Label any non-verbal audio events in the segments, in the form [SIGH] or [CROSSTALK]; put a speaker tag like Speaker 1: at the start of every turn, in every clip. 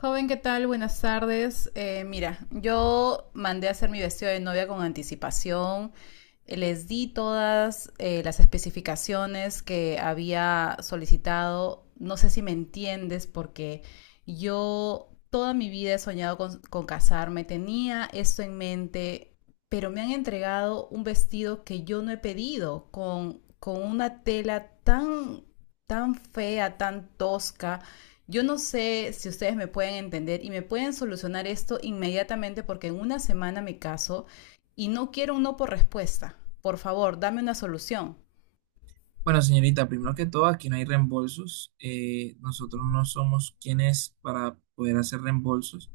Speaker 1: Joven, ¿qué tal? Buenas tardes. Mira, yo mandé a hacer mi vestido de novia con anticipación. Les di todas las especificaciones que había solicitado. No sé si me entiendes porque yo toda mi vida he soñado con casarme. Tenía esto en mente, pero me han entregado un vestido que yo no he pedido con una tela tan, tan fea, tan tosca. Yo no sé si ustedes me pueden entender y me pueden solucionar esto inmediatamente, porque en una semana me caso y no quiero un no por respuesta. Por favor, dame una solución.
Speaker 2: Bueno, señorita, primero que todo, aquí no hay reembolsos. Nosotros no somos quienes para poder hacer reembolsos.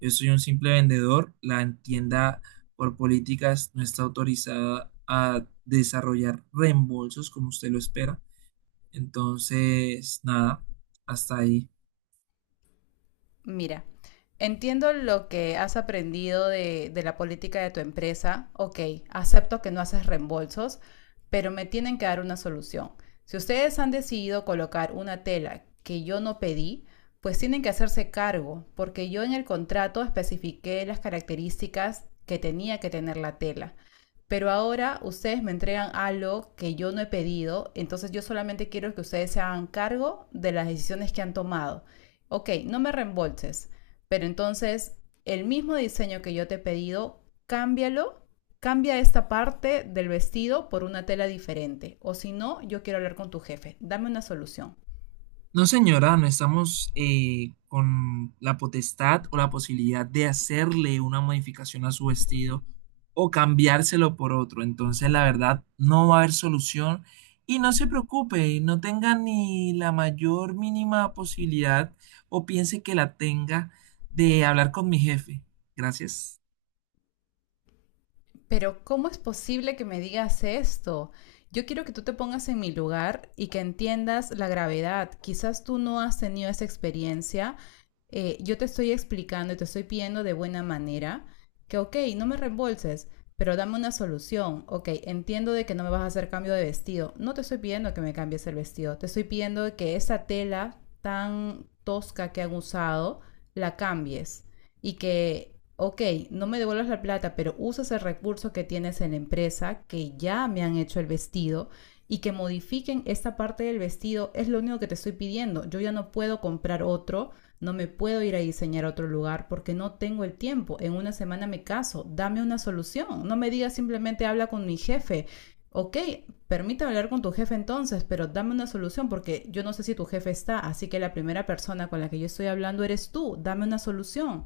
Speaker 2: Yo soy un simple vendedor. La tienda por políticas no está autorizada a desarrollar reembolsos como usted lo espera. Entonces, nada, hasta ahí.
Speaker 1: Mira, entiendo lo que has aprendido de la política de tu empresa. Ok, acepto que no haces reembolsos, pero me tienen que dar una solución. Si ustedes han decidido colocar una tela que yo no pedí, pues tienen que hacerse cargo, porque yo en el contrato especifiqué las características que tenía que tener la tela. Pero ahora ustedes me entregan algo que yo no he pedido, entonces yo solamente quiero que ustedes se hagan cargo de las decisiones que han tomado. Ok, no me reembolses, pero entonces el mismo diseño que yo te he pedido, cámbialo, cambia esta parte del vestido por una tela diferente, o si no, yo quiero hablar con tu jefe, dame una solución.
Speaker 2: No, señora, no estamos con la potestad o la posibilidad de hacerle una modificación a su vestido o cambiárselo por otro. Entonces, la verdad, no va a haber solución y no se preocupe, no tenga ni la mayor mínima posibilidad o piense que la tenga de hablar con mi jefe. Gracias.
Speaker 1: Pero ¿cómo es posible que me digas esto? Yo quiero que tú te pongas en mi lugar y que entiendas la gravedad. Quizás tú no has tenido esa experiencia. Yo te estoy explicando y te estoy pidiendo de buena manera que, ok, no me reembolses, pero dame una solución. Ok, entiendo de que no me vas a hacer cambio de vestido. No te estoy pidiendo que me cambies el vestido. Te estoy pidiendo que esa tela tan tosca que han usado la cambies y que, ok, no me devuelvas la plata, pero usas el recurso que tienes en la empresa, que ya me han hecho el vestido, y que modifiquen esta parte del vestido, es lo único que te estoy pidiendo. Yo ya no puedo comprar otro, no me puedo ir a diseñar a otro lugar porque no tengo el tiempo. En una semana me caso, dame una solución. No me digas simplemente habla con mi jefe. Ok, permítame hablar con tu jefe entonces, pero dame una solución, porque yo no sé si tu jefe está, así que la primera persona con la que yo estoy hablando eres tú, dame una solución.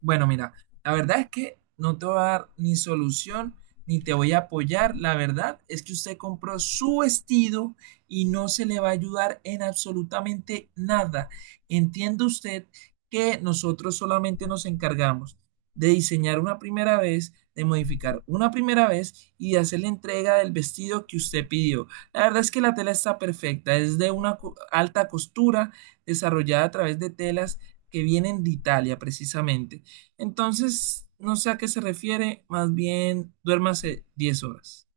Speaker 2: Bueno, mira, la verdad es que no te voy a dar ni solución ni te voy a apoyar. La verdad es que usted compró su vestido y no se le va a ayudar en absolutamente nada. Entiende usted que nosotros solamente nos encargamos de diseñar una primera vez, de modificar una primera vez y de hacer la entrega del vestido que usted pidió. La verdad es que la tela está perfecta, es de una alta costura desarrollada a través de telas que vienen de Italia precisamente. Entonces, no sé a qué se refiere, más bien duérmase 10 horas.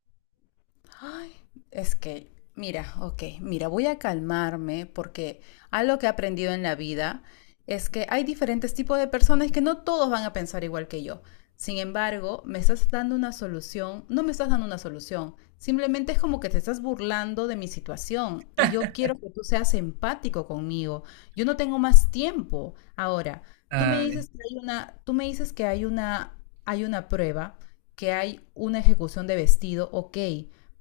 Speaker 1: Ay, es que, mira, ok, mira, voy a calmarme porque algo que he aprendido en la vida es que hay diferentes tipos de personas que no todos van a pensar igual que yo. Sin embargo, me estás dando una solución, no me estás dando una solución, simplemente es como que te estás burlando de mi situación y yo quiero que tú seas empático conmigo. Yo no tengo más tiempo. Ahora, tú me
Speaker 2: Ay.
Speaker 1: dices que hay una, tú me dices que hay una prueba, que hay una ejecución de vestido, ok,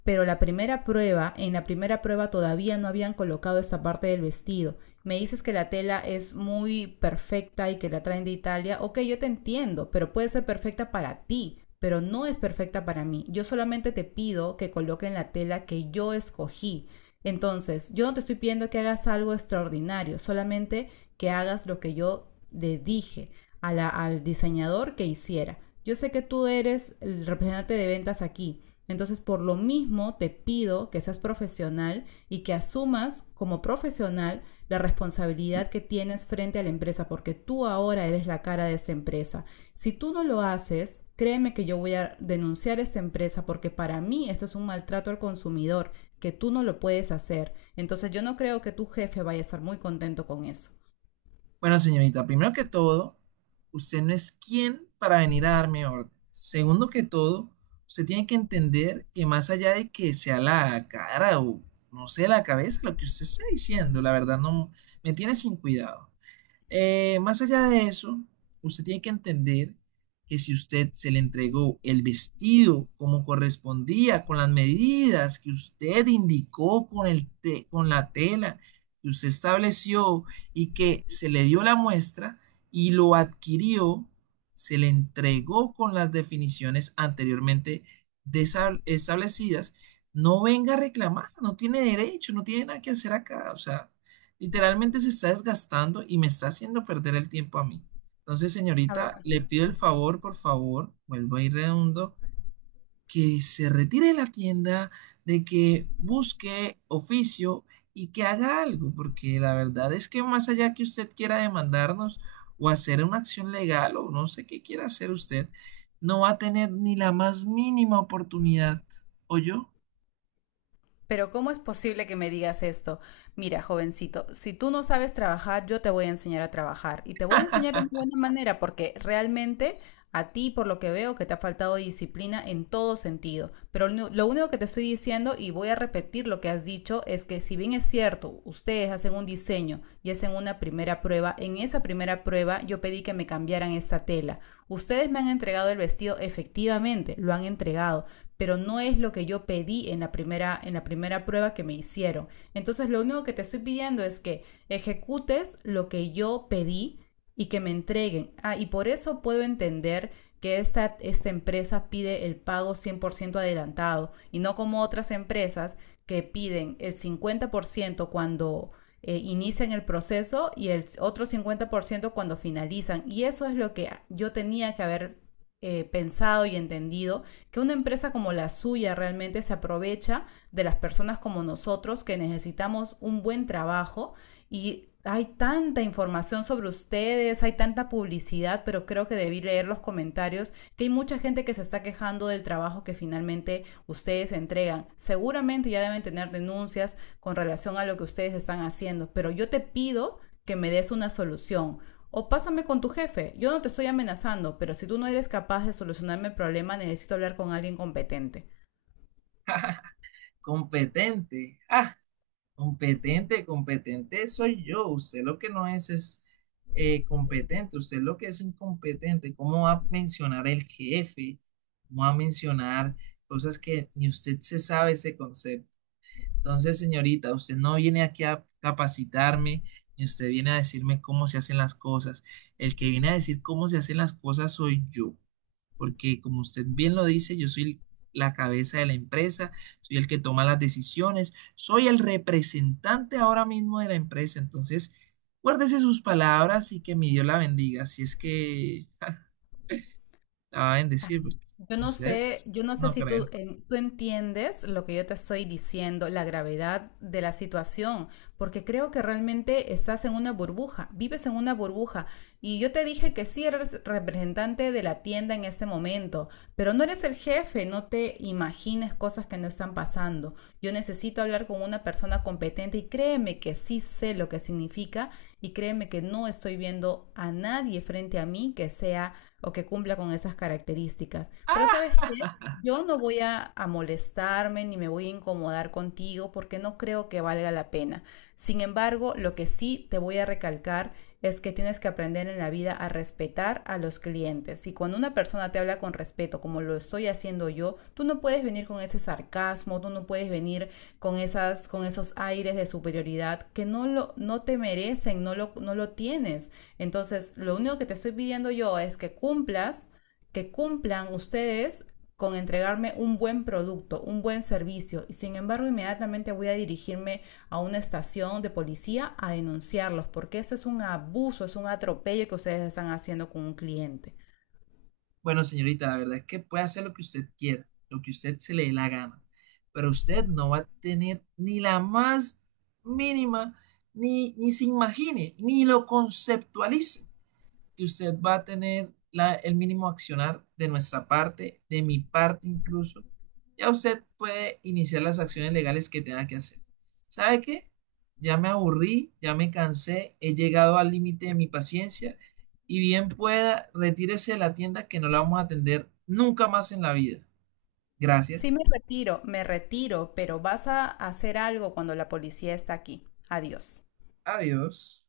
Speaker 1: pero en la primera prueba todavía no habían colocado esa parte del vestido. Me dices que la tela es muy perfecta y que la traen de Italia. Ok, yo te entiendo, pero puede ser perfecta para ti, pero no es perfecta para mí. Yo solamente te pido que coloquen la tela que yo escogí. Entonces, yo no te estoy pidiendo que hagas algo extraordinario, solamente que hagas lo que yo le dije al diseñador que hiciera. Yo sé que tú eres el representante de ventas aquí, entonces, por lo mismo, te pido que seas profesional y que asumas como profesional la responsabilidad que tienes frente a la empresa, porque tú ahora eres la cara de esta empresa. Si tú no lo haces, créeme que yo voy a denunciar a esta empresa, porque para mí esto es un maltrato al consumidor, que tú no lo puedes hacer. Entonces, yo no creo que tu jefe vaya a estar muy contento con eso.
Speaker 2: Bueno, señorita, primero que todo, usted no es quien para venir a darme orden. Segundo que todo, usted tiene que entender que más allá de que sea la cara o no sé, la cabeza, lo que usted está diciendo, la verdad no me tiene sin cuidado. Más allá de eso, usted tiene que entender que si usted se le entregó el vestido como correspondía, con las medidas que usted indicó con el con la tela que usted estableció y que se le dio la muestra y lo adquirió, se le entregó con las definiciones anteriormente establecidas, no venga a reclamar, no tiene derecho, no tiene nada que hacer acá, o sea. Literalmente se está desgastando y me está haciendo perder el tiempo a mí. Entonces, señorita, le pido el favor, por favor, vuelvo a ir redondo, que se retire de la tienda, de que busque oficio y que haga algo, porque la verdad es que más allá que usted quiera demandarnos o hacer una acción legal o no sé qué quiera hacer usted, no va a tener ni la más mínima oportunidad. ¿O yo?
Speaker 1: Pero ¿cómo es posible que me digas esto? Mira, jovencito, si tú no sabes trabajar, yo te voy a enseñar a trabajar y te voy a enseñar de una buena manera, porque realmente a ti, por lo que veo, que te ha faltado disciplina en todo sentido. Pero lo único que te estoy diciendo, y voy a repetir lo que has dicho, es que si bien es cierto, ustedes hacen un diseño y hacen una primera prueba, en esa primera prueba yo pedí que me cambiaran esta tela. Ustedes me han entregado el vestido, efectivamente, lo han entregado, pero no es lo que yo pedí en en la primera prueba que me hicieron. Entonces lo único que te estoy pidiendo es que ejecutes lo que yo pedí y que me entreguen. Ah, y por eso puedo entender que esta empresa pide el pago 100% adelantado y no como otras empresas que piden el 50% cuando inician el proceso y el otro 50% cuando finalizan. Y eso es lo que yo tenía que haber pensado y entendido, que una empresa como la suya realmente se aprovecha de las personas como nosotros que necesitamos un buen trabajo, y hay tanta información sobre ustedes, hay tanta publicidad, pero creo que debí leer los comentarios, que hay mucha gente que se está quejando del trabajo que finalmente ustedes entregan. Seguramente ya deben tener denuncias con relación a lo que ustedes están haciendo, pero yo te pido que me des una solución. O pásame con tu jefe. Yo no te estoy amenazando, pero si tú no eres capaz de solucionarme el problema, necesito hablar con alguien competente.
Speaker 2: Competente. Ah. Competente, competente soy yo. Usted lo que no es es competente, usted lo que es incompetente. ¿Cómo va a mencionar el jefe? ¿Cómo va a mencionar cosas que ni usted se sabe ese concepto? Entonces, señorita, usted no viene aquí a capacitarme, ni usted viene a decirme cómo se hacen las cosas. El que viene a decir cómo se hacen las cosas soy yo porque como usted bien lo dice, yo soy la cabeza de la empresa, soy el que toma las decisiones, soy el representante ahora mismo de la empresa, entonces guárdese sus palabras y que mi Dios la bendiga, si es que [LAUGHS] ja, la va a bendecir, porque usted
Speaker 1: Yo no sé
Speaker 2: no
Speaker 1: si tú,
Speaker 2: cree.
Speaker 1: tú entiendes lo que yo te estoy diciendo, la gravedad de la situación, porque creo que realmente estás en una burbuja, vives en una burbuja. Y yo te dije que sí eres representante de la tienda en este momento, pero no eres el jefe, no te imagines cosas que no están pasando. Yo necesito hablar con una persona competente y créeme que sí sé lo que significa y créeme que no estoy viendo a nadie frente a mí que sea o que cumpla con esas características. Pero ¿sabes
Speaker 2: Ah,
Speaker 1: qué? Yo no voy a molestarme ni me voy a incomodar contigo porque no creo que valga la pena. Sin embargo, lo que sí te voy a recalcar es que tienes que aprender en la vida a respetar a los clientes. Y cuando una persona te habla con respeto, como lo estoy haciendo yo, tú no puedes venir con ese sarcasmo, tú no puedes venir con con esos aires de superioridad que no te merecen, no lo tienes. Entonces, lo único que te estoy pidiendo yo es que cumplas que cumplan ustedes con entregarme un buen producto, un buen servicio, y sin embargo inmediatamente voy a dirigirme a una estación de policía a denunciarlos, porque eso es un abuso, es un atropello que ustedes están haciendo con un cliente.
Speaker 2: bueno, señorita, la verdad es que puede hacer lo que usted quiera, lo que usted se le dé la gana, pero usted no va a tener ni la más mínima, ni se imagine, ni lo conceptualice que usted va a tener el mínimo accionar de nuestra parte, de mi parte incluso. Ya usted puede iniciar las acciones legales que tenga que hacer. ¿Sabe qué? Ya me aburrí, ya me cansé, he llegado al límite de mi paciencia y bien pueda, retírese de la tienda que no la vamos a atender nunca más en la vida.
Speaker 1: Sí
Speaker 2: Gracias.
Speaker 1: me retiro, pero vas a hacer algo cuando la policía está aquí. Adiós.
Speaker 2: Adiós.